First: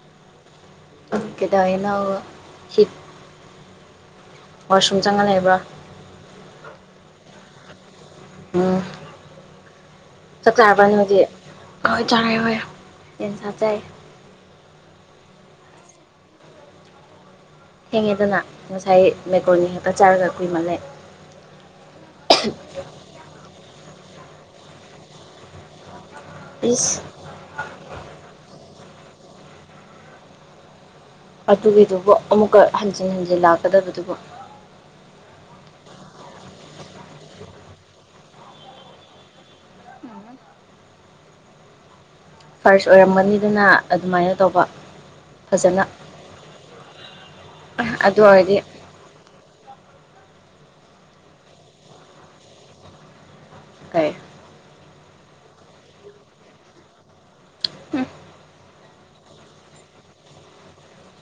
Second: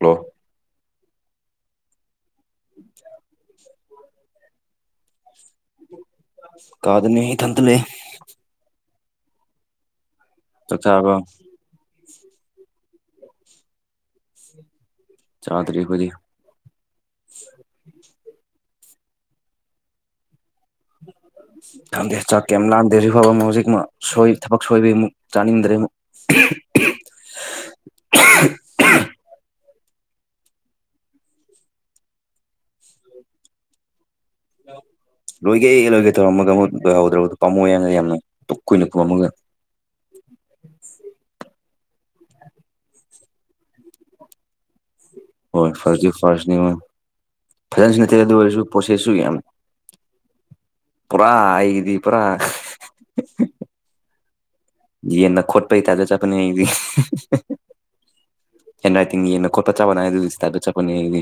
hello ꯀꯗꯥꯏꯅ ꯍꯤꯠ ꯋꯥꯁꯔꯨꯝ ꯆꯪ ꯉ ꯂꯩꯕ ꯀꯥꯗꯅꯤ ꯊꯟꯇ ꯂꯩ ꯎꯝ ꯆꯥꯛ ꯆꯥꯕꯅꯦ ꯍꯧꯗꯤ ꯈꯣꯏ ꯆꯥꯉꯩ ꯍꯣꯏ ꯌꯦꯟ ꯁꯥꯆꯥꯏ ꯆꯥꯗꯔꯤ ꯑꯩꯈꯣꯏꯗꯤ ꯊꯦꯡꯉꯦꯗꯅ ꯉꯁꯥꯏ ꯃꯦꯀꯣꯟꯅꯤ ꯍꯦꯛꯇ ꯆꯥꯔꯒ ꯀꯨꯏꯃꯜ ꯂꯦ [inaudible] ꯈꯪꯗꯦ ꯆꯥꯛ ꯀꯩ ꯂꯥꯟꯗꯦ ꯍꯧꯖꯤꯛꯐꯥꯎꯕ ꯑꯃ ꯍꯧꯖꯤꯛ ꯊꯕꯛ ꯁꯣꯏꯕꯩꯃꯨꯛ ꯆꯥꯅꯤꯡꯗ꯭ꯔꯦ ꯑꯃꯨꯛ ꯄꯤꯁ ꯑꯗꯨꯒꯤꯗꯨꯕꯨ ꯑꯃꯨꯛꯀ ꯍꯟꯖꯤꯟ ꯍꯟꯖꯤꯟ ꯂꯥꯛꯀꯗꯕꯗꯨꯕ ꯂꯣꯏꯒꯦ ꯂꯣꯏꯒꯦ ꯇꯧꯔꯝꯃꯒ ꯑꯃꯨꯛ ꯂꯣꯏꯍꯧꯗ꯭ꯔꯕꯗꯣ ꯄꯥꯃꯣ ꯌꯥꯅ ꯌꯥꯝꯅ ꯀꯨꯏꯅ ꯄꯨꯝꯝꯃꯒ ꯐꯥꯔꯁ ꯑꯣꯏꯔꯝꯒꯅꯤꯗꯅ ꯑꯗꯨꯃꯥꯏꯅ ꯇꯧꯕ ꯍꯣꯏ ꯐꯖꯅ ꯐꯔ ꯐꯔꯁꯅꯤꯉꯣꯏ ꯐꯖꯅꯁꯨ ꯅꯠꯇꯦ ꯑꯗꯨ ꯑꯣꯏꯔꯁꯨ ꯄꯣꯠꯁꯦꯠꯁꯨ ꯌꯥꯝ ꯄꯨꯔꯥ ꯑꯩꯒꯤꯗꯤ ꯄꯨꯔꯥ ꯀꯩ ꯌꯦꯅ ꯈꯣꯠ ꯄꯩ ꯇꯌꯞꯇ ꯆꯠꯄꯅꯤ ꯎꯝ ꯍꯦꯟꯟꯔꯥꯏꯇꯤꯡ ꯌꯦꯅꯥ ꯈꯣꯠꯄꯩ ꯆꯄ ꯅꯅ ꯑꯗꯨ ꯇ ꯑꯗꯨ ꯆꯄꯅꯤ ꯑꯩꯗꯤ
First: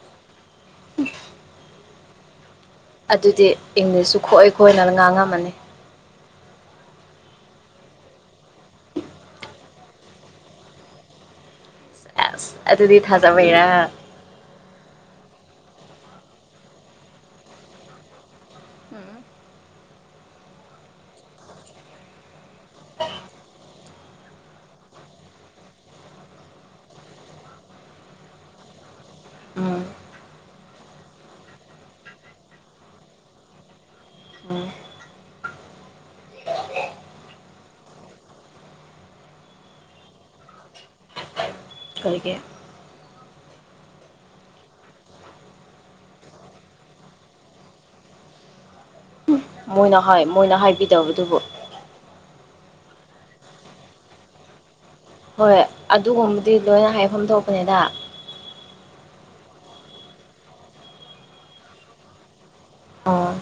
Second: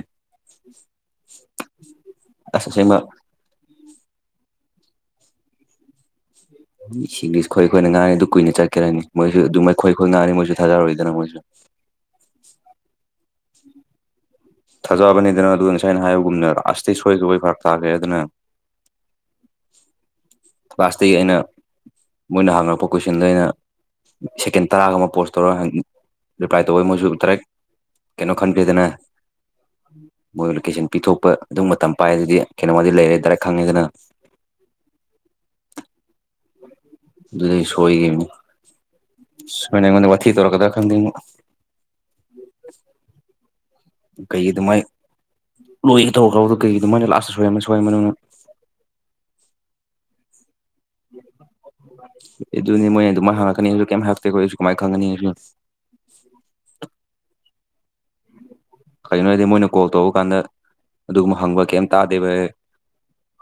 ꯑꯁꯦꯡꯕ ꯑꯗꯨꯗꯤ ꯏꯪꯂꯤꯁꯁꯨ ꯈꯣꯏ ꯈꯣꯏꯅꯅ ꯉꯥꯡꯉꯝꯃꯅꯤ ꯁꯤꯡꯂꯤꯁ ꯈꯣꯏꯈꯣꯏꯅ ꯉꯥꯡꯅꯤ ꯑꯗꯨ ꯀꯨꯏꯅ ꯆꯠꯈꯔꯅꯤ ꯃꯣꯏꯁꯨ ꯑꯗꯨꯝ ꯃꯈꯣꯏ ꯈꯣꯏ ꯈꯣꯏ ꯉꯥꯡꯉꯅꯤ ꯃꯣꯏꯁꯨ ꯊꯥꯖꯔꯨꯣꯏꯏꯗꯅ ꯃꯣꯏꯁꯨ ꯑꯁ ꯑꯗꯨꯗꯤ ꯊꯥꯖꯕꯩꯔꯥ ꯊꯥꯖꯕꯅꯤꯗꯅ ꯑꯗꯨꯒ ꯉꯁꯥꯏꯅ ꯍꯥꯏꯕꯒꯨꯝꯅ ꯑꯁꯇꯩ ꯁꯣꯏ ꯁꯕꯣꯏ ꯐꯔ ꯇꯥꯈꯦ ꯑꯗꯨꯅ ꯎꯝ ꯀ꯭ꯂꯥꯁꯇꯒꯤ ꯑꯩꯅ ꯃꯣꯏꯅ ꯍꯥꯡꯉꯛꯄ ꯀꯣꯏꯁꯟꯗꯣ ꯑꯩꯅ ꯁꯦꯀꯦꯟ ꯇꯔꯥꯒ ꯑꯃ ꯄꯣꯁ ꯇꯧꯔ ꯔꯤꯄ꯭ꯂꯥꯏ ꯇꯧꯕ ꯃꯣꯏꯁꯨ ꯇꯔꯦꯠ ꯀꯩꯅꯣ ꯈꯟꯔꯦꯗꯅ ꯎꯝ ꯃꯣꯏ ꯂꯣꯀꯦꯁꯟ ꯄꯤꯊꯣꯛꯄ ꯑꯗꯨꯝ ꯃꯇꯝ ꯄꯥꯏꯗꯗꯤ ꯀꯩꯅꯣꯃꯗꯤ ꯂꯩꯔꯦ ꯗꯗꯥꯔ ꯈꯪꯉꯦꯗꯅ ꯎꯝ ꯑꯗꯨꯗꯩ ꯁꯣꯏꯈꯤꯕꯅꯤ ꯁꯣꯏꯅ ꯑꯩꯉꯣꯟꯗ ꯋꯥꯊꯤ ꯇꯧꯔꯛꯀꯗ꯭ꯔꯥ ꯈꯪꯗꯦ ꯀꯩꯒꯤ ꯀꯩꯒꯤ ꯑꯗꯨꯃꯥꯏꯅ ꯂꯣꯏꯒꯦ ꯇꯧꯔ ꯈꯥꯎꯕꯗ ꯀꯩꯒꯤ ꯑꯗꯨꯃꯥꯏꯅ ꯂꯥꯁꯑꯇ ꯁꯣꯏꯔꯝꯅ ꯁꯣꯏꯅ ꯃꯣꯏꯅ ꯃꯣꯏꯅ ꯍꯥꯏꯕꯤꯗꯕꯗꯨꯕꯨ ꯑꯗꯨꯅꯤ ꯃꯣꯏꯅ ꯑꯗꯨꯝ ꯍꯉꯛꯅꯤꯁꯨ ꯀꯩꯝ ꯍꯇꯦꯈꯣ ꯑꯩꯁꯨ ꯀꯃꯥꯏ ꯈꯪꯒꯅꯤ ꯑꯩꯁꯨ ꯍꯣꯏ ꯑꯗꯨꯒꯨꯝꯕꯗꯤ ꯂꯣꯏꯅ ꯍꯥꯏꯐꯝ ꯊꯣꯛꯄꯅꯤꯗ ꯀꯔꯤꯒꯤꯅꯣ ꯍꯥꯏꯔꯗꯤ ꯃꯣꯏꯅ ꯀꯣꯜ ꯇꯧꯔ ꯀꯥꯟꯗ ꯑꯗꯨꯒꯨꯝꯕ ꯍꯪꯕ ꯀꯩꯝ ꯇꯥꯗꯦꯕ ꯑꯥ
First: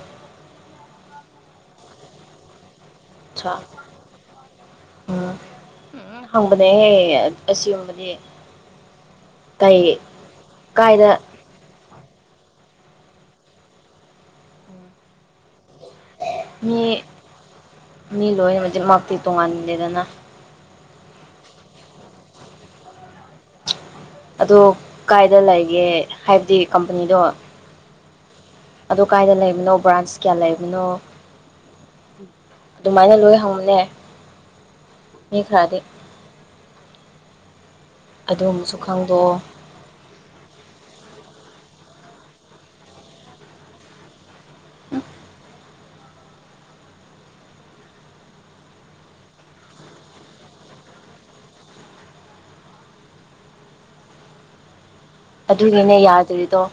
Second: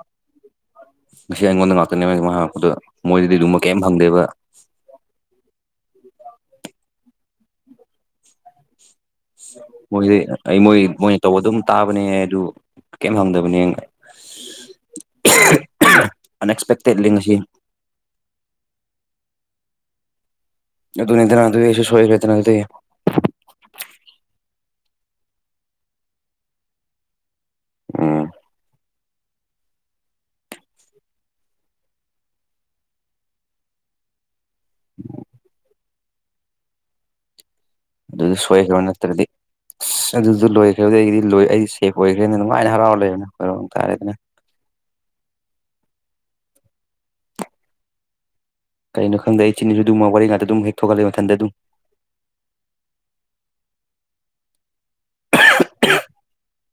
ꯉ ꯑꯩꯉꯣꯟꯗ ꯉꯥꯛꯇꯅꯦ ꯃꯄꯗꯣ ꯃꯣꯏꯗꯗꯤ ꯑꯠꯆꯥ ꯑꯗꯨꯨꯝꯕ ꯀꯩꯝ ꯐꯪꯗꯦꯕ ꯎꯝ ꯎꯝ ꯍꯪꯕꯅꯦꯍꯦ ꯑꯁꯤꯒꯨꯝꯕꯗꯤ ꯀꯩ ꯃꯣꯏꯗꯤ ꯑꯩ ꯃꯣꯏ ꯀꯥꯏꯗ ꯃꯣꯏꯅ ꯇꯧꯕ ꯑꯗꯨꯝ ꯇꯥꯕꯅꯦ ꯑꯗꯨ ꯀꯩꯝ ꯍꯪꯗꯕꯅꯦ ꯃꯤ ꯑꯟꯑꯛꯁꯄꯦꯛꯇꯦꯠꯂꯤ ꯉꯁꯤ ꯃꯤ ꯂꯣꯏꯅꯃꯛꯇꯤ ꯇꯣꯡꯉꯥꯟꯗꯦꯗꯅ ꯑꯗꯨꯅꯤꯗꯅ ꯑꯗꯨꯦ ꯁꯣꯏꯔꯦꯗꯅ ꯑꯗꯨꯗꯩ ꯑꯗꯨ ꯀꯥꯏꯗ ꯂꯩꯒꯦ ꯍꯥꯏꯕꯗꯤ ꯀꯝꯄꯅꯤꯗꯣ ꯎꯝ ꯑꯗꯨ ꯀꯥꯏꯗ ꯂꯩꯕꯅꯣ ꯕ꯭ꯔꯥꯟꯁ ꯀꯌꯥ ꯂꯩꯕꯅꯣ ꯑꯗꯨꯃꯥꯏꯅ ꯂꯣꯏ ꯍꯪꯅꯦ ꯃꯤ ꯈꯔꯗꯤ ꯑꯗꯨꯗꯤ ꯑꯗꯨꯝꯕꯁꯨ ꯁꯣꯏꯈ꯭ꯔ ꯅꯠꯇ꯭ꯔꯗꯤ ꯈꯪꯗꯣꯛꯑꯣ ꯑꯁ ꯑꯗꯨꯁꯨ ꯂꯣꯏꯈ꯭ꯔꯦꯕ ꯑꯩꯒꯤꯗꯤ ꯂꯣꯏ ꯑꯩ ꯁꯦꯞ ꯑꯣꯏꯈ꯭ꯔꯦꯅ ꯑꯗꯨꯃꯥꯏꯅ ꯍꯔꯥꯎꯔ ꯂꯩꯕꯅꯤꯣꯏꯔ ꯇꯥꯔꯦꯗꯅ ꯀꯩꯅꯣ ꯈꯪꯗꯦ ꯏ ꯁꯤꯅꯤꯁꯨ ꯑꯗꯨꯝꯃ ꯋꯥꯔꯤ ꯉꯇ ꯑꯗꯨꯝ ꯍꯦꯛ ꯊꯣꯛꯒꯠꯂꯦ ꯃꯊꯗ ꯑꯗꯨꯝ ꯑꯗꯨꯏꯅꯤꯅꯦ ꯌꯥꯗ꯭ꯔꯤꯗꯣ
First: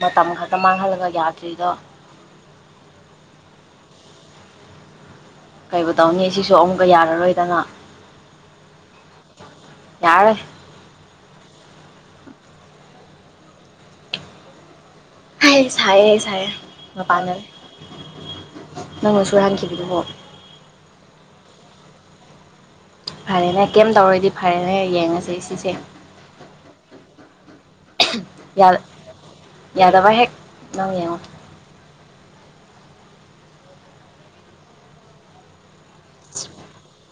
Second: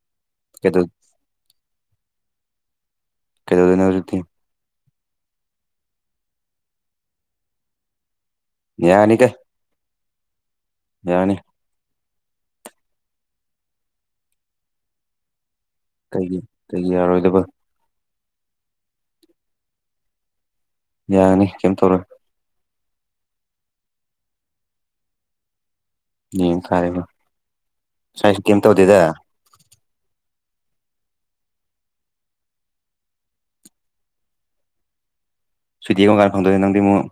ꯃꯇꯝ ꯈꯛꯇ ꯀꯩꯗꯧ ꯃꯥꯡꯍꯜꯂꯒ ꯌꯥꯗ꯭ꯔꯤꯗꯣ ꯀꯩꯗꯣꯔꯤꯅ‌ꯣ ꯍꯧꯖꯤꯛꯇꯤ ꯀꯩꯕꯨ ꯇꯧꯅꯤ ꯁꯤꯁꯨ ꯑꯃꯨꯛꯀ ꯌꯥꯔꯔꯣꯏꯗꯅ ꯌꯥꯅꯤꯗ ꯌꯥꯔꯔ‌ꯣꯏ ꯌꯥꯅꯤ ꯍꯥꯏ ꯁꯥꯏꯌꯦ ꯑꯩ ꯀꯩꯒꯤ ꯁꯥꯏꯌꯦ ꯀꯩꯒꯤ ꯌꯥꯔꯣꯏꯗꯕ ꯃꯄꯥꯟꯅꯔ ꯅꯪꯅ ꯁꯨꯍꯟꯈꯤꯕꯗꯨꯕꯣ ꯌꯥꯅꯤ ꯀꯩꯝꯇꯧꯔꯦ ꯐꯔꯦꯅꯦ ꯀꯩꯝ ꯇꯧꯔꯗꯤ ꯐꯔꯦꯅꯦ ꯌꯦꯡꯉꯁꯦ ꯁꯤꯁꯦ ꯅꯌꯦ ꯐꯥꯔꯦꯒ ꯉꯁꯥꯏꯁꯤ ꯀꯩꯝ ꯇꯧꯗꯦꯗ ꯌꯥꯗꯕ ꯍꯦꯛ ꯅꯪ ꯌꯦꯡꯉꯣ ꯁꯨꯗꯤꯒ ꯀꯔꯝꯀꯥꯟ ꯈꯪꯗ‌ꯣꯏꯅ‌ꯣ ꯅꯪꯗꯤ ꯑꯃꯨꯛ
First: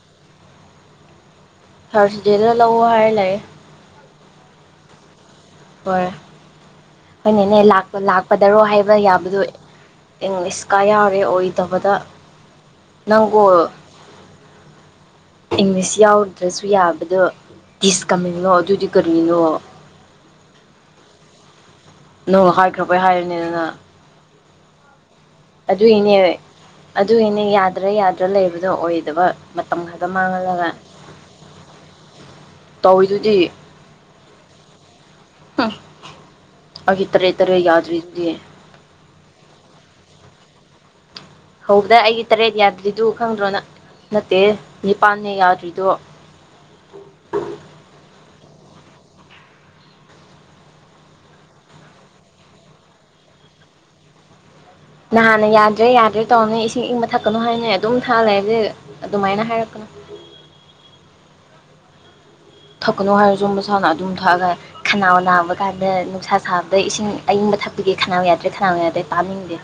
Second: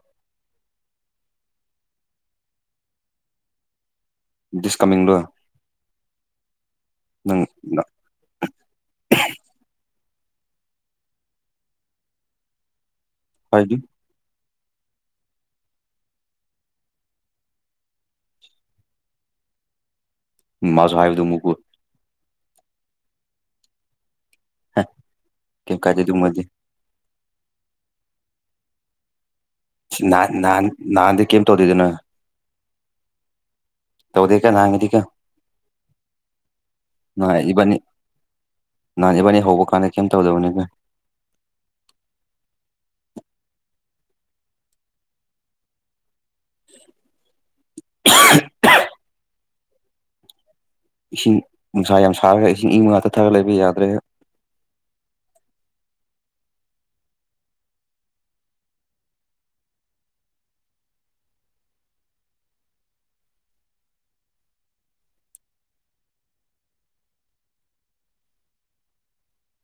ꯊꯥꯔꯁꯗꯦꯗ ꯂꯧꯑꯣ ꯍꯥꯏꯔ ꯂꯩꯔ‌ꯦ ꯗꯤꯁ ꯀꯃꯤꯡꯂ‌ꯣ ꯍꯣꯏ ꯍ‌ꯣꯏ ꯑꯩꯅꯅꯦ ꯂꯥꯛ ꯂꯥꯛ ꯄꯗꯔꯣ ꯍꯥꯏꯕ ꯌꯥꯕꯗꯨ ꯏꯪꯂꯤꯁꯀ ꯌꯥꯎꯔꯦ ꯑꯣꯏꯗꯕꯗ ꯅꯪꯕꯨ ꯍꯥꯏꯗꯤ ꯏꯪꯂꯤꯁ ꯌꯥꯎꯔꯨꯗ꯭ꯔꯁꯨ ꯌꯥꯕꯗꯣ ꯗꯤꯁ ꯀꯝꯃꯤꯂ‌ꯧ ꯑꯗꯨꯗꯤ ꯀꯔꯤꯅꯣ ꯃꯥꯁꯨ ꯍꯥꯏꯕꯗꯨ ꯑꯃꯨꯛ ꯅꯣꯡ ꯍꯥꯏꯈ꯭ꯔꯕ‌ꯣꯏ ꯍꯥꯏꯔꯤꯅꯤꯗꯅ ꯍꯥ ꯑꯗꯨꯏꯅꯦ ꯑꯗꯨꯏꯅꯦ ꯌꯥꯗ꯭ꯔꯥ ꯌꯥꯗ꯭ꯔꯥ ꯂꯩꯕꯗꯣ ꯑꯣꯏꯗꯕ ꯃꯇꯝ ꯈꯛꯇ ꯅꯥꯟ ꯃꯥꯡꯍꯜꯂꯒ ꯅꯥꯟꯗ ꯀꯦꯝ ꯇꯧꯗꯗꯅ ꯇꯧꯋꯤꯗꯨꯗꯤ ꯇꯧꯗ‌ꯦ ꯀ‌ꯣ ꯅꯪꯉꯗꯤ ꯀ‌ꯣ ꯑꯩꯒꯤ ꯇꯔꯦ ꯅꯍꯥꯟ ꯇꯔꯦ ꯏꯕꯥꯅꯤ ꯌꯥꯗ꯭ꯔꯤꯗꯨꯗꯤ ꯅꯍꯥꯟ ꯏꯕꯥꯅꯤ ꯍꯧꯕ ꯀꯥꯟꯗ ꯀꯩꯝ ꯇꯧꯗꯕꯅꯤꯅ ꯍꯧꯕꯗ ꯑꯩꯒꯤ ꯇꯔꯦꯠ ꯌꯥꯗ꯭ꯔꯤꯗꯨ ꯈꯪꯗ꯭ꯔꯣ ꯅꯠꯇꯦ ꯅꯤꯄꯥꯟꯅꯦ ꯌꯥꯗ꯭ꯔꯤꯗꯣ [unintelligible] ꯏꯁꯤꯡ ꯅꯨꯡꯁꯥ ꯌꯥꯝ ꯁꯥꯔꯒ ꯏꯁꯤꯡ ꯏꯪ ꯉꯥꯛꯇ ꯊꯛꯔꯒ ꯂꯩꯕ ꯌꯥꯗ꯭ꯔꯦ ꯅꯍꯥꯟꯅ ꯌꯥꯗ꯭ꯔꯦ ꯌꯥꯗ꯭ꯔꯦ ꯇꯧꯔꯅꯤ ꯏꯁꯤꯡ ꯏꯪꯕ ꯊꯛꯀꯅꯨ ꯍꯥꯏꯅ ꯑꯗꯨꯝ ꯊꯥꯜꯂꯦꯕꯖꯤꯦ ꯑꯗꯨꯃꯥꯏꯅ ꯍꯥꯏꯔꯛꯀꯅꯣ ꯊꯛꯀꯅꯨ ꯍꯥꯏꯔꯁꯨ ꯃꯁꯥꯅ ꯑꯗꯨꯝ ꯊꯛꯑꯒ ꯈꯅꯥꯎ ꯅꯥꯕ ꯀꯥꯟꯗ ꯅꯨꯡꯁꯥ ꯁꯥꯕꯗ ꯏꯁꯤꯡ ꯑꯏꯪꯕ ꯊꯛꯄꯤꯒꯦ ꯈꯅꯥꯎ ꯌꯥꯗ꯭ꯔꯦ ꯈꯅꯥꯎ ꯌꯥꯗ꯭ꯔꯦ ꯇꯥꯅꯤꯡꯗꯦ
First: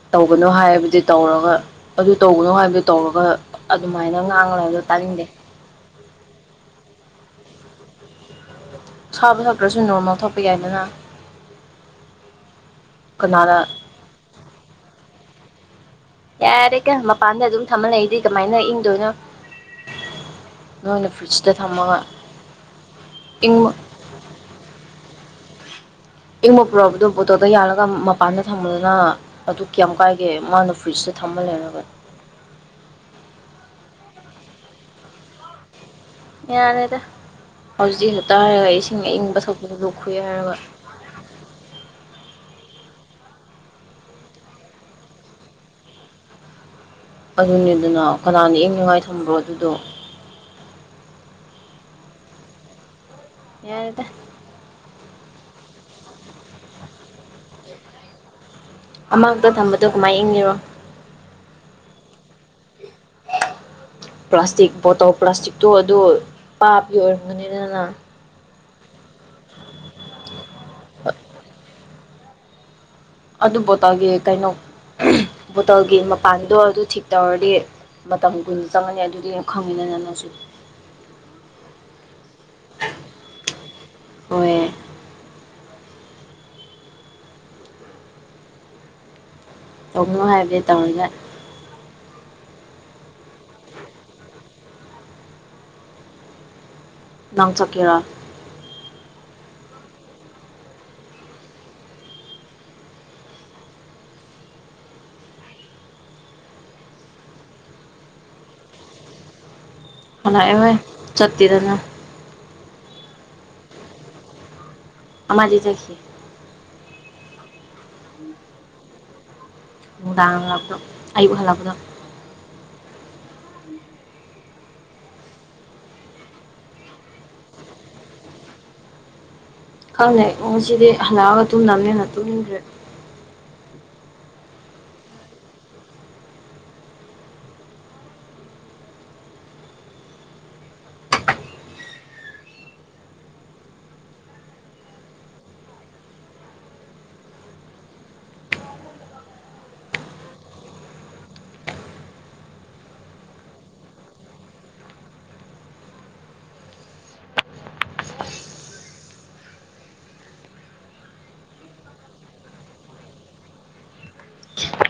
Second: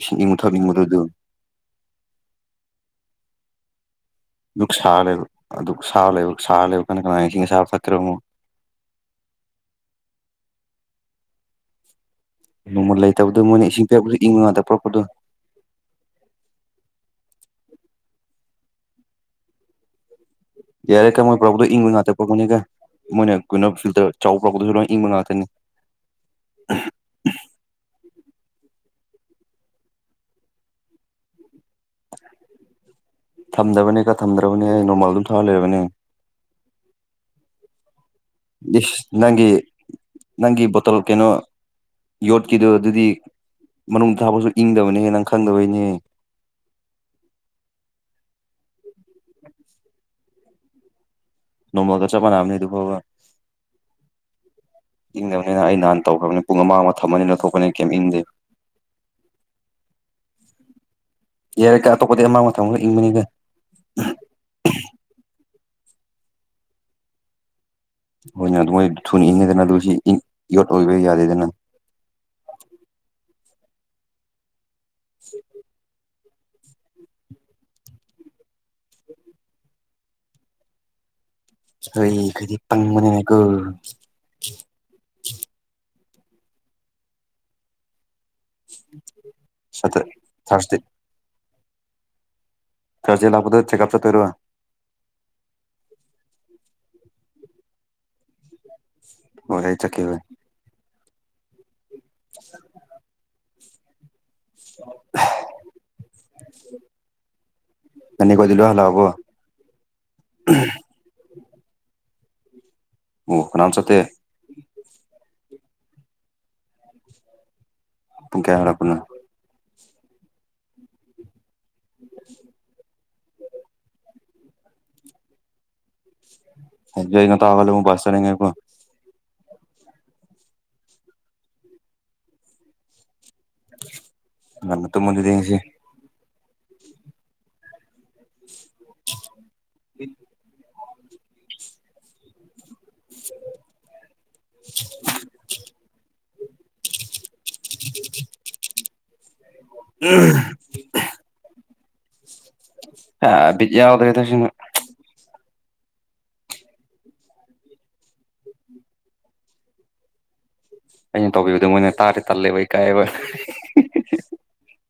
ꯏꯁꯤꯡ ꯏꯪꯕ ꯇꯧꯒꯅꯣ ꯍꯥꯏꯕꯗꯤ ꯊꯛꯅꯤꯡꯕꯗꯨꯗꯨ ꯇꯧꯔꯒ ꯑꯗꯨ ꯇꯧꯕꯅꯣ ꯍꯥꯏꯕꯗꯨ ꯇꯧꯔꯒ ꯑꯗꯨꯃꯥꯏꯅ ꯉꯥꯡꯅ ꯍꯥꯏꯕꯗꯣ ꯇꯥꯅꯤꯡꯗꯦ ꯑꯗꯨ ꯁꯥ ꯂꯩ ꯁꯥ ꯂꯩꯕ ꯀꯥꯟ ꯀꯅꯥ ꯏꯁꯤꯡꯁ ꯁꯥꯕ ꯊꯛꯀ‌ꯦꯔ‌ꯣ ꯉ‌ꯣ ꯁꯥꯕ ꯁꯛꯇ꯭ꯔꯁꯨ ꯅꯣꯡꯃ‌ ꯊꯛꯄ ꯌꯥꯏꯗꯅ ꯅꯣꯡꯃꯜ ꯂꯩꯇꯕꯗꯣ ꯀꯅꯥꯅ ꯃꯣꯏꯅ ꯏꯁꯤꯡ ꯄꯥꯏꯛꯄꯁꯨ ꯏꯪꯕ ꯉꯥꯛꯇ ꯄꯨꯔꯛꯄꯗꯣ ꯌꯥꯔꯦ ꯀ‌ꯣ ꯃꯄꯥꯟꯗ ꯑꯗꯨꯝ ꯊꯝꯃ ꯂꯩꯔꯗꯤ ꯀꯃꯥꯏꯅ ꯏꯪꯗꯣꯏꯅꯣ ꯅꯣꯏꯅ ꯌꯥꯔꯦꯀ‌ꯣ ꯃꯣꯏ ꯐ꯭ꯔꯤꯖꯇ ꯄꯨꯔꯛꯄꯗ‌ꯣ ꯏꯪꯕ ꯊꯝꯃꯒ ꯉꯥꯛꯇ ꯄꯛꯀꯅꯤꯒ ꯃꯣꯏꯅ ꯀꯣꯏꯅ ꯏꯪꯕ ꯐꯤꯜꯇꯔ ꯆꯥꯎꯕ ꯄꯇꯁꯨ ꯂꯣꯏ ꯏꯪꯕ ꯉꯥꯛꯇꯅꯤ ꯏꯪꯕ ꯄꯨꯔꯛꯄꯗ‌ꯣ ꯕꯣꯇꯣꯗ ꯌꯥꯜꯂꯒ ꯃꯄꯥꯟꯗ ꯊꯝꯕꯗꯨꯅ ꯑꯗꯨ ꯀꯌꯥꯝ ꯀꯥꯏꯒꯦ ꯃꯥꯅ ꯐ꯭ꯔꯤꯖꯇ ꯊꯝꯕ ꯂꯩꯔꯒꯅꯤ ꯊꯝꯗꯕꯅꯦ ꯊꯝꯗ꯭ꯔꯕꯅꯦ ꯑꯩ ꯅꯣꯡꯃꯥꯜ ꯑꯗꯨꯝ ꯊꯥꯑ ꯂꯩꯔꯕꯅꯦ ꯌꯥꯔꯦꯗ ꯍꯧꯖꯤꯛꯁꯨꯛ ꯇꯔꯒ ꯏꯁꯤꯡ ꯑꯏꯪꯕ ꯊꯛꯄꯗ ꯂꯣꯛ ꯈꯨꯑꯦ ꯍꯥꯏꯔꯒ ꯇꯣꯜꯂ‌ꯣꯞ ꯀꯩꯅꯣ ꯌꯣꯠꯀꯤꯗꯣ ꯑꯗꯨꯗꯤ ꯃꯅꯨꯡꯗ ꯊꯥꯕꯁꯨ ꯏꯪꯗꯕꯅꯤ ꯍꯦ ꯅꯪ ꯈꯪꯗꯕꯩꯅꯦ ꯑꯗꯨꯅꯤꯗꯅ ꯀꯅꯥꯅ ꯏꯪꯅꯤꯡꯉꯥꯏ ꯊꯝꯕ꯭ꯔꯣ ꯑꯗꯨꯗꯣ [inaudible] ꯅꯣꯡꯃꯜꯒ ꯆꯞ ꯃꯅꯥꯕꯅꯤ ꯑꯗꯨꯐꯥꯎꯕ ꯌꯥꯔ°ꯗ ꯏꯪꯗꯕꯅꯤꯅ ꯑꯩ ꯅꯍꯥꯟ ꯇꯧꯈ꯭ꯔꯕꯅꯤ ꯄꯨꯡ ꯑꯃꯥꯡ ꯑꯃ ꯊꯝꯃꯅꯤꯅ ꯂꯧ ꯊꯣꯛꯄꯅꯤꯅ ꯀꯩꯝ ꯏꯪꯗꯦ ꯑꯃꯥꯡꯛꯇ ꯊꯝꯕꯗꯣ ꯀꯃꯥꯏꯅ ꯏꯡꯂꯤꯔꯣ ꯌꯥꯔꯦꯒ ꯑꯇꯣꯞꯄꯗꯤ ꯑꯃꯥꯡ ꯃꯊꯪ ꯑꯃꯒ ꯏꯪꯕꯅꯤꯒ ꯄ꯭ꯂꯥꯁꯇꯤꯛ ꯕꯣꯇꯜ ꯄ꯭ꯂꯥꯁꯇꯤꯛꯇꯣ ꯑꯗꯨ ꯄꯥꯕꯤ ꯑꯣꯏꯔꯝꯒꯅꯤꯗꯅ ꯍꯣꯏꯅ ꯑꯗꯨ ꯃꯣꯏ ꯊꯨꯅ ꯏꯪꯉꯦꯗꯅ ꯑꯗꯨ ꯁꯤ ꯌꯣꯠ ꯑꯣꯏꯕ ꯌꯥꯗꯦꯗꯅ ꯑꯗꯨꯕꯨꯣ ꯇꯧꯒꯤ ꯀꯩꯅꯣ ꯎ ꯍꯣꯇꯦꯜꯒꯤ ꯃꯄꯥꯟꯗꯣ ꯑꯗꯨ ꯊꯤꯛ ꯇꯧꯔꯗꯤ ꯃꯇꯝ ꯀꯨꯏꯅ ꯆꯪꯉꯅꯤ ꯑꯗꯨꯗꯤ ꯈꯪꯉꯤꯅ ꯅꯅꯁꯨ ꯍꯣꯏ ꯈꯗꯤ ꯄꯪꯕꯅꯤꯅꯦꯀꯣ ꯑꯣꯏꯣꯏ ꯎꯝ ꯇꯧꯅꯣ ꯍꯥꯏꯕꯁ ꯇꯧꯔꯒ ꯆꯔꯖꯦꯥꯛꯄꯣ ꯆꯦꯛꯀꯑ ꯆ ꯇꯔꯑꯣ ꯅꯪꯆꯀꯔ ꯍꯣꯏ ꯑꯩ ꯆꯠꯀꯈꯤꯕ [unintelligible] ꯍꯅꯤ ꯀꯗꯂꯣ ꯍꯜꯂꯣ ꯍꯕꯣ ꯍꯣꯏ ꯆꯇꯔꯅ ꯑꯣ ꯐꯅꯥꯝ ꯆꯇꯦ ꯑꯃꯔꯗꯈꯤ ꯄꯨꯡ ꯀꯌꯥ ꯍꯥꯏꯔꯛꯄꯅꯣ ꯅꯨꯡꯗꯥꯡ ꯍꯜꯂꯛꯄꯗꯣ ꯑꯌꯨꯛ ꯍꯜꯂꯛꯄꯗꯣ ꯎ ꯩꯅ ꯇꯥꯒꯦꯕꯨ ꯄꯁ ꯆꯔꯦꯣ ꯈꯪꯅꯦ ꯏꯉ ꯁꯤꯗꯤ ꯍꯜꯂꯛꯑꯒ ꯇꯨꯝꯅꯕꯅꯦ ꯍꯅ ꯇꯨꯡꯟꯗ꯭ꯔꯦ ꯅꯅ ꯇꯟꯗꯦꯁꯤꯦ [unintelligible] [unintelligible] [unintelligible] ꯎꯝ ꯑ ꯌꯥꯎꯗ꯭ꯔꯣꯗꯁꯤꯅ ꯑꯩꯅ ꯇꯧꯕꯤꯕꯗꯣ ꯃꯣꯏꯅ ꯇꯥꯔꯦ ꯇꯜꯂꯦꯕ ꯑꯩ ꯀꯥꯏꯑꯦꯕ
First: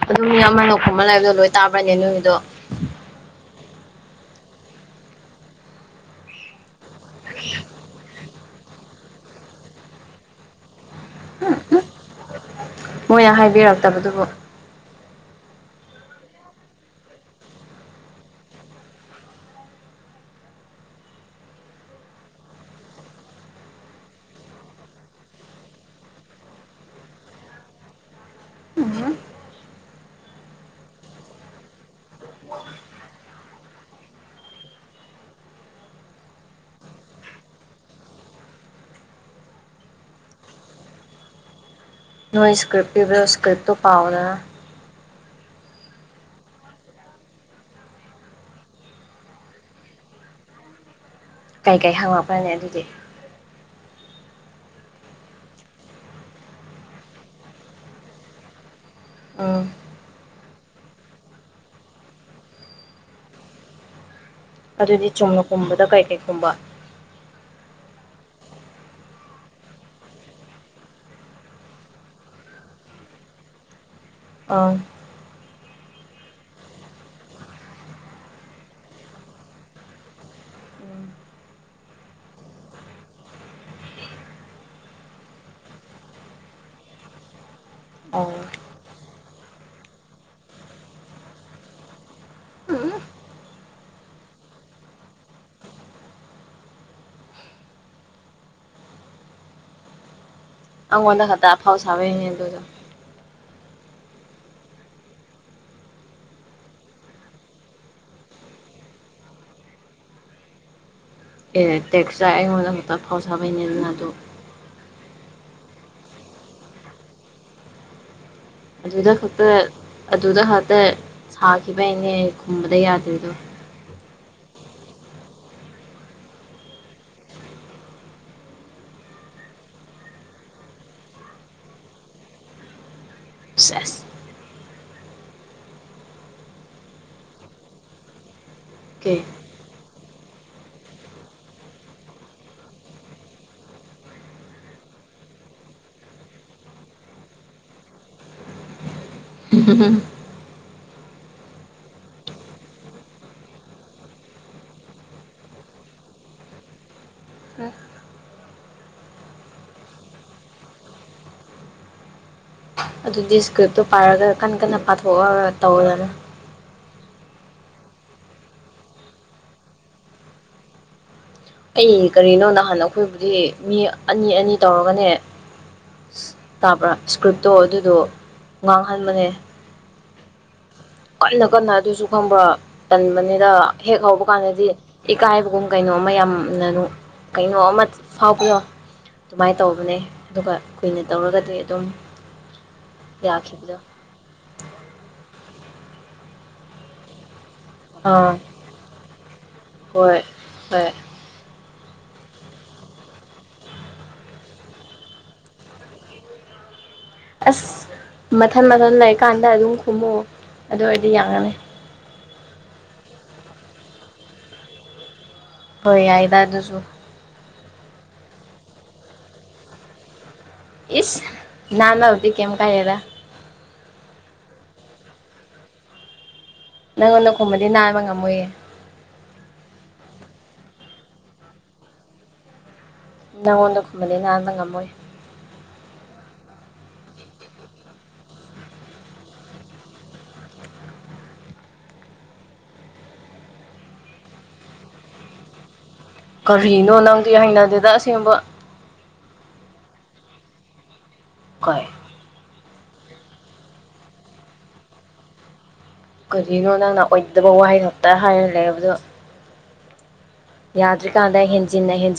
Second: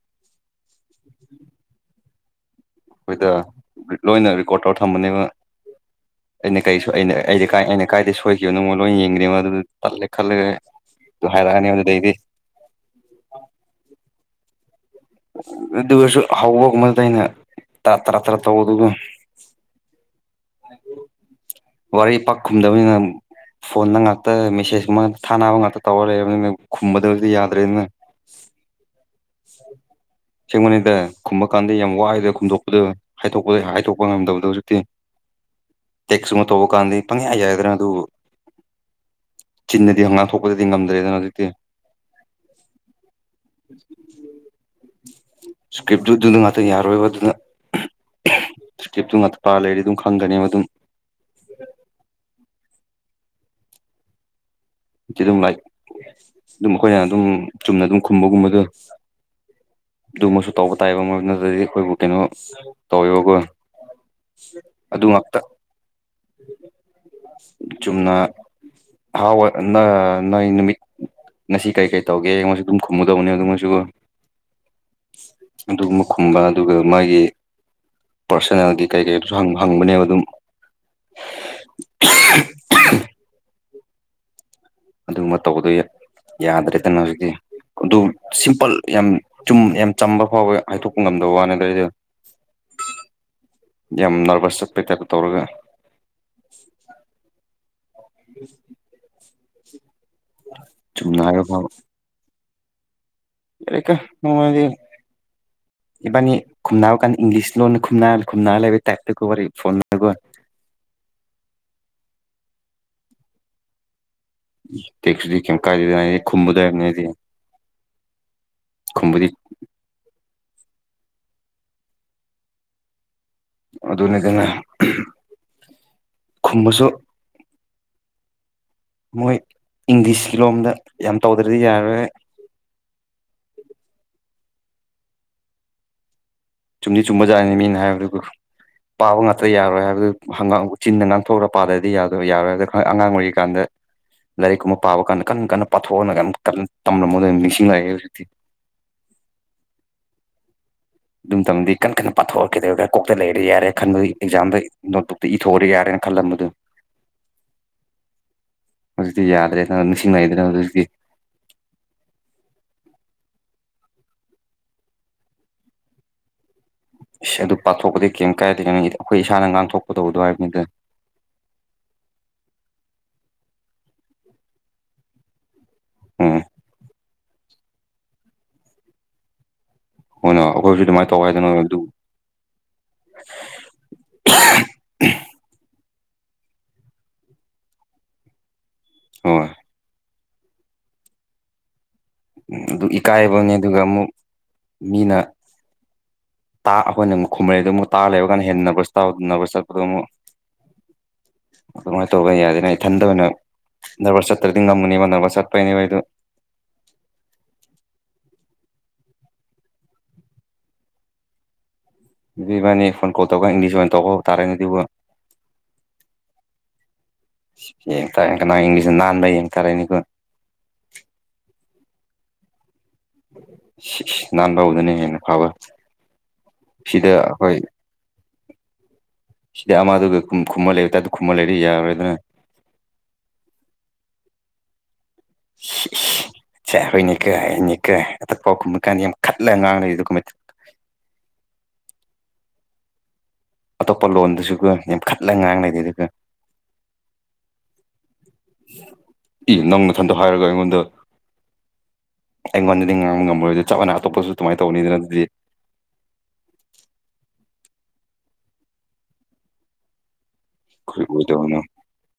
ꯑꯗꯨꯝ ꯃꯤ ꯑꯃ ꯂꯈꯃ ꯂꯩꯕꯗꯣ ꯂꯣꯏ ꯇꯥꯕ꯭ꯔꯅꯦ ꯅꯣꯏꯒꯤꯗꯣ ꯑꯩꯈꯣꯏꯗ ꯂꯣꯏꯅ ꯔꯦꯀꯣꯔꯠ ꯇꯧꯔ ꯊꯝꯕꯅꯦꯕ ꯑꯩꯅ ꯀꯔꯤ ꯑꯩꯅ ꯀ ꯑꯩꯅ ꯀꯥꯏꯗ ꯁꯣꯏꯈꯤꯕꯅꯣꯉꯣ ꯂꯣꯏ ꯌꯦꯡꯗ꯭ꯉꯣ ꯑꯗꯨ ꯇꯠꯂꯦ ꯈꯜꯂꯒ ꯑꯗꯨ ꯍꯥꯏꯔꯛꯑꯅꯤ ꯑꯗꯨꯗꯩꯗꯤ ꯃꯣꯏꯅ ꯍꯥꯏꯕꯤꯔꯛꯇꯕꯗꯨꯕꯨ ꯑꯗꯨꯒꯁꯨ ꯍꯧꯕꯒꯨꯝꯕꯗ ꯑꯩꯅ ꯇꯔꯥ ꯇꯔꯥ ꯇꯧꯕ ꯑꯗꯨꯒ ꯋꯥꯔꯤ ꯄꯥꯛꯈꯨꯝꯗꯕꯅꯤꯅ ꯐꯣꯟꯗ ꯉꯥꯛꯇ ꯃꯦꯁꯦꯖ ꯉꯇ ꯊꯥꯅꯕ ꯉꯥꯛꯇ ꯇꯧꯔ ꯂꯩꯔꯕꯅꯤꯅ ꯈꯨꯝꯕꯗꯕꯨꯗꯤ ꯌꯥꯗ꯭ꯔꯦꯅꯤꯅ ꯑ ꯑ ꯁꯦꯡꯕꯅꯤꯩꯗ ꯈꯨꯝꯕ ꯀꯥꯟꯗ ꯌꯥꯝ ꯋꯥꯏꯗ ꯈꯨꯝꯗꯣꯛꯄꯗ ꯍꯥꯏꯗꯣꯛꯄꯗ ꯍꯥꯏꯗꯣꯛꯄ ꯉꯝꯗꯕꯗꯣ ꯍꯧꯖꯤꯛꯇꯤ ꯇꯦꯛꯁ ꯑꯃ ꯇꯧꯕ ꯀꯥꯟꯗꯤ ꯄꯪꯌꯥ ꯌꯥꯒꯗ꯭ꯔꯥ ꯑꯗꯨ ꯆꯤꯟꯅꯗꯤ ꯍꯪꯒꯥꯥꯡ ꯊꯣꯛꯄꯗꯗꯤ ꯉꯝꯗ꯭ꯔꯦꯗꯅ ꯍꯧꯖꯤꯛꯇꯤ ꯅꯣꯏ ꯏꯁꯀ꯭ꯔꯤꯞ ꯄꯤꯕ꯭ꯔꯣ ꯏꯁꯀ꯭ꯔꯤꯞꯇꯨ ꯄꯥꯎꯗ ꯏꯁꯀ꯭ꯔꯤꯞꯇꯨꯗꯨꯗ ꯉꯥꯛꯇꯪ ꯌꯥꯔꯣꯏꯕ ꯑꯗꯨꯅ ꯀꯦꯞꯇꯨ ꯉꯥꯛ ꯄ ꯂꯩꯔꯤ ꯑꯗꯨꯝ ꯈꯪꯒꯅꯦꯕ ꯑꯗꯨꯝ ꯀꯩꯀꯩ ꯍꯪꯉꯛꯄ꯭ꯔꯅꯦ ꯑꯗꯨꯗꯤ ꯆꯦꯗꯣꯡ ꯂꯥꯏꯠ ꯑꯗꯨꯝ ꯑꯩꯈꯣꯏꯅ ꯑꯗꯨꯝ ꯆꯨꯝꯅ ꯑꯗꯨꯝ ꯈꯨꯝꯕꯒꯨꯝꯕꯗꯣ ꯑꯥ ꯑꯗꯨꯃꯁꯨ ꯇꯧꯕ ꯇꯥꯏꯕ ꯃꯔꯣꯏ ꯑꯗꯨꯗ꯭ꯔꯗꯤ ꯑꯩꯈꯣꯏꯕꯨ ꯀꯩꯅꯣ ꯇꯧꯋꯦꯕꯀꯣ ꯑꯗꯨ ꯑꯗꯨꯗꯤ ꯉꯥꯛꯇ ꯆꯨꯝꯅ ꯀꯨꯝꯕꯗ ꯀꯩ ꯀꯩ ꯈꯨꯝꯕ ꯆꯨꯝꯅ ꯐꯥꯎꯋꯥ ꯅꯣꯏ ꯅꯨꯃꯤꯠ ꯉꯁꯤ ꯀꯔꯤ ꯀꯔꯤ ꯇꯧꯒꯦ ꯑꯩꯉꯣꯏꯁꯨ ꯑꯗꯨꯝ ꯈꯨꯝꯃꯗꯕꯅꯤ ꯑꯗꯨꯉꯣꯏꯁꯨ ꯑꯥ ꯑꯗꯨꯒꯨꯝꯕ ꯈꯨꯝꯕ ꯑꯗꯨꯒ ꯃꯥꯒꯤ ꯄꯥꯔꯁꯣꯅꯦꯜꯒꯤ ꯀꯩ ꯀꯩꯗꯨꯁꯨ ꯍꯪꯕꯅꯦꯕ ꯑꯗꯨꯝ ꯎꯝ ꯑꯗꯨꯒꯨꯝꯕ ꯇꯧꯕꯗꯣ ꯌꯥꯗ꯭ꯔꯦꯗꯅ ꯍꯧꯖꯤꯛꯇꯤ ꯑꯗꯨ ꯑꯣ ꯁꯤꯝꯄꯜ ꯌꯥꯝ ꯆꯨꯝ ꯌꯥꯝ ꯆꯝꯕ ꯐꯥꯎꯕ ꯍꯥꯏꯗꯣꯛꯄ ꯉꯝꯗꯕ ꯋꯥꯅꯤ ꯑꯗꯨꯏꯗ ꯌꯥꯝ ꯅꯔꯚꯁ ꯆꯠꯄꯩ ꯇꯥꯏꯄ ꯇꯧꯔꯒ [inaudible] [inaudible] ꯑꯉꯣꯟꯗ ꯍꯥꯏꯕ ꯈꯛꯇ ꯐꯥꯎ ꯑꯐꯥꯎ ꯁꯥꯕꯩꯅꯦ ꯑꯗꯨꯗꯣ [unintelligible] ꯏꯕꯥꯅꯤ ꯈꯨꯝꯅꯕꯀꯥꯟ ꯏꯪꯂꯤꯁ ꯂꯣꯟꯅ ꯈꯨꯝ ꯈꯨꯝꯅꯔ ꯂꯩꯕ ꯇꯥꯏꯞꯇ ꯋꯥꯔꯤ ꯐꯣꯟꯒ ꯑꯦ ꯇꯦꯛꯁꯇ ꯑꯩꯉꯣꯟꯗꯃꯛꯇ ꯑꯐꯥꯎ ꯁꯥꯕꯩꯅꯤꯗꯅ ꯑꯗꯣ ꯇꯦꯀꯁ꯭ꯇꯥꯗꯤ ꯀꯩꯝ ꯀꯥꯏꯗꯦꯗ ꯈꯨꯝꯕꯗꯥꯗꯤ ꯑꯗꯨꯗ ꯈꯛꯇ ꯑꯗꯨꯗ ꯈꯛꯇ ꯁꯥꯈꯤꯕꯒꯤꯅꯦ ꯈꯨꯝꯕꯗ ꯌꯥꯗ꯭ꯔꯤꯗꯣ ꯑꯗꯨꯅꯤꯗꯅ ꯈꯨꯝꯕꯁꯨ ꯃꯣꯏ ꯏꯪꯂꯤꯁꯂꯣꯝꯗ ꯌꯥꯝ ꯇꯧꯗ꯭ꯔꯗꯤ ꯌꯥꯔꯣꯏꯍꯦ ꯁꯦꯁ ꯆꯨꯝꯗꯤ ꯆꯨꯝꯕꯖꯥꯠꯅꯤ ꯃꯤꯅ ꯍꯥꯏꯕꯗꯀꯣ ꯑꯣꯀꯦ ꯄꯥꯕ ꯉꯥꯛ ꯌꯥꯔꯣꯏ ꯍꯥꯏꯕꯗꯨ ꯍ ꯆꯤꯟꯅ ꯉꯥꯡꯊꯣꯛꯎꯒ ꯄꯥꯗ꯭ꯔꯗꯤ ꯌꯥꯗꯣꯏ ꯌꯥꯔꯣꯏ ꯍꯥꯏꯕꯗ ꯑꯉꯥꯡ ꯑꯣꯏꯔꯤꯀꯥꯟꯗ ꯂꯥꯏꯔꯤꯛꯀꯨꯝꯕ ꯄꯥꯕ ꯀꯥꯟꯗ ꯀꯟꯅ ꯀꯟꯅ ꯄꯥꯊꯣꯛꯑꯒ ꯀꯟꯅ ꯇꯝꯂꯝ ꯃꯗ ꯅꯤꯡꯁꯤꯡꯉꯂꯛꯑꯦ ꯍꯧꯖꯤꯛꯇꯤ [unintelligible] ꯑꯗꯨꯝ ꯇꯝꯗꯤ ꯀꯟꯅ ꯀꯟꯅ ꯄꯥꯊꯣꯔꯛꯀꯗꯧꯔ ꯀꯣꯛꯇ ꯂꯩꯔꯗꯤ ꯌꯥꯔꯦ ꯈꯟꯕꯒꯤ ꯑꯦꯛꯖꯥꯝꯗ ꯅꯣꯠꯕꯨꯛ ꯇ ꯏꯊꯣꯛꯑꯗꯤ ꯌꯥꯔꯦꯅ ꯈꯜꯂꯝꯕꯗꯨ ꯎꯝ ꯍꯧꯖꯤꯛꯇꯤ ꯌꯥꯗ꯭ꯔꯦ ꯅꯪ ꯅꯤꯡꯁꯤꯡ ꯉꯏꯗ꯭ꯔꯅ ꯍꯧꯖꯤꯛꯇꯤ ꯑꯗꯨꯗꯤ ꯏꯁꯀ꯭ꯔꯤꯞꯇꯣ ꯄꯥꯔꯒ ꯀꯟꯅ ꯀꯟꯅ ꯄꯥꯊꯣꯛꯑ ꯇꯧꯋꯦꯗꯅ ꯏꯁ ꯑꯗꯨ ꯄꯥꯛꯊꯣꯛꯄꯗꯤ ꯀꯔꯤꯝ ꯀꯥꯏꯔꯗꯅꯦ ꯑꯩꯈꯣꯏ ꯏꯁꯥꯅ ꯉꯥꯡꯊꯣꯛꯄꯗꯧꯗꯣ ꯍꯥꯏꯕꯅꯤꯗꯅ ꯑꯩ ꯀꯔꯤꯅꯣ ꯅꯍꯥꯟ ꯑꯩꯈꯣꯏꯕꯨꯗꯤ ꯃꯤ ꯑꯅꯤ ꯑꯅꯤ ꯇꯧꯔꯒꯅꯦ ꯎꯝ ꯇꯥꯕ꯭ꯔꯥ ꯏꯁꯀ꯭ꯔꯤꯞꯇꯣ ꯑꯗꯨꯗꯣ ꯉꯥꯡꯍꯟꯕꯅꯦ ꯍꯣꯏꯅ ꯑꯩꯈꯣꯏꯁꯨ ꯗꯨꯃꯥꯏ ꯀꯟꯅ ꯀꯟꯅ ꯑꯗꯨꯁꯨ ꯈꯪꯕꯔ꯭ ꯇꯟꯕꯅꯤꯗ ꯍꯦꯛ ꯍꯧꯕꯀꯥꯟꯗꯗꯤ ꯏꯀꯥꯏꯕꯒꯨꯝ ꯀꯩꯅꯣ ꯑꯃ ꯌꯥꯝꯅ ꯀꯩꯅꯣ ꯑꯃ ꯐꯥꯎꯕꯗꯣ ꯍꯣꯏ ꯑꯗꯨꯃꯥꯏꯅ ꯇꯧꯕꯅꯦ ꯑꯗꯨꯒ ꯀꯨꯏꯅ ꯇꯧꯔꯒꯗꯤ ꯑꯗꯨꯝ ꯑꯗꯨ ꯏꯀꯥꯏꯕꯅꯤ ꯌꯥꯈꯤꯕꯗꯣ ꯑꯗꯨꯒ ꯑꯃꯨꯛ ꯃꯤꯅ ꯇꯥꯛꯑ ꯑꯩꯈꯣꯏꯅꯃꯨꯛ ꯈꯨꯝꯔꯦꯗꯨ ꯇꯥꯜ ꯑꯥ ꯂꯩꯕꯀꯥꯟꯅ ꯍꯦꯟꯅ ꯅꯔꯕꯁ ꯅꯔꯕꯁ ꯆꯠꯄꯗꯣ ꯑꯃꯛ ꯍꯣꯏ ꯍꯣꯏ ꯑꯗꯨꯃꯥꯏꯅ ꯇꯧꯔꯒ ꯌꯥꯗꯅ ꯏꯊꯟꯇ ꯑꯣꯏꯅ ꯅꯔꯕꯁ ꯆꯠꯇ꯭ꯔꯗꯤ ꯉꯝꯃꯅꯦꯕ ꯅꯔꯕꯁ ꯆꯠꯄꯩꯅꯦꯕ ꯑꯩ ꯑꯗꯨ ꯑꯁ ꯃꯊꯟ ꯃꯊꯟ ꯂꯩꯔꯀꯥꯟꯗ ꯑꯗꯨꯝ ꯈꯨꯝꯃꯣ ꯑꯗꯨ ꯑꯣꯏꯔꯗꯤ ꯌꯥꯒꯅꯤ ꯑꯗꯨꯗꯤ ꯏꯕꯥꯅꯤ ꯐꯣꯟ ꯀꯣꯜ ꯇꯧꯔꯒ ꯏꯪꯂꯤꯁ ꯑꯣꯏꯅ ꯇꯧꯕ ꯇꯥꯔꯦꯅꯦ ꯑꯗꯨꯕꯨ ꯍꯣꯏ ꯌꯥꯏꯗꯥ ꯑꯗꯨꯁꯨ ꯌꯦꯡ ꯇꯥꯔꯦ ꯀꯅꯥ ꯏꯪꯂꯤꯁ ꯅꯥꯟꯕ ꯌꯦꯡꯇꯥꯔꯦꯅꯦꯀꯣ ꯏꯁ ꯅꯥꯟꯅꯕꯗꯤ ꯀꯦꯝ ꯀꯥꯏꯗꯦꯗꯥ [unintelligible] ꯁꯤꯗ ꯅꯪꯉꯣꯟ ꯅ ꯑꯩꯈꯣꯏ ꯈꯨꯝꯕꯗꯤ ꯅꯥꯟꯕ ꯉꯝꯃꯣꯏꯌꯦ ꯁꯤꯗꯤ ꯑꯃꯗꯨꯒ ꯈꯨꯝꯃꯟ ꯂꯩꯗ ꯈꯨꯝꯃꯟ ꯂꯩꯔ ꯌꯥꯔꯦ ꯑꯗꯨꯅ ꯅꯪꯉꯣꯟꯗ ꯈꯨꯝꯃꯅꯤ ꯅꯍꯥꯟꯗ ꯉꯝꯃꯣꯏ ꯍꯣꯏꯅꯦꯀ ꯏꯅꯦ ꯀ ꯑꯇꯛ ꯄꯥꯎ ꯀꯨꯝꯕ ꯀꯥꯟꯗ ꯌꯥꯝ ꯈꯠꯂꯒ ꯉꯥꯡ ꯂꯩꯔꯤ ꯑꯗꯨ ꯑꯇꯣꯞꯄ ꯂꯣꯟꯗꯁꯨꯒ ꯌꯥꯝ ꯈꯠꯂꯒ ꯉꯥꯡꯅꯗꯦ ꯑꯗꯨꯒ ꯀꯔꯤꯅꯣ ꯅꯪꯗꯤ ꯍꯩꯅꯗꯦꯗ ꯑꯁꯦꯡꯕ ꯏ ꯅꯪ ꯃꯊꯟꯗ ꯍꯥꯏꯔꯒ ꯑꯩꯉꯣꯟꯗ ꯀꯣꯏ ꯑꯩꯉꯣꯟꯗꯗꯤ ꯉꯥꯡꯕ ꯉꯝꯔꯣꯏꯗꯤ ꯆꯞ ꯃꯥꯟꯅ ꯑꯇꯣꯞꯄꯁꯨ ꯑꯗꯨꯃꯥꯏꯅ ꯇꯧꯅꯤꯗꯅ ꯑꯗꯨꯗꯤ ꯀꯔꯤꯒꯤꯅꯣ ꯅꯪꯅ ꯑꯣꯏꯗꯕ ꯋꯥꯍꯩ ꯉꯥꯛꯇ ꯍꯥꯏꯔ ꯂꯩꯕꯗꯣ ꯑꯩꯈꯣꯏ ꯌꯥꯗ ꯀꯥꯟꯗ ꯑꯣꯏꯗꯕꯅ ꯍꯦꯟꯖꯤꯟꯅ ꯍ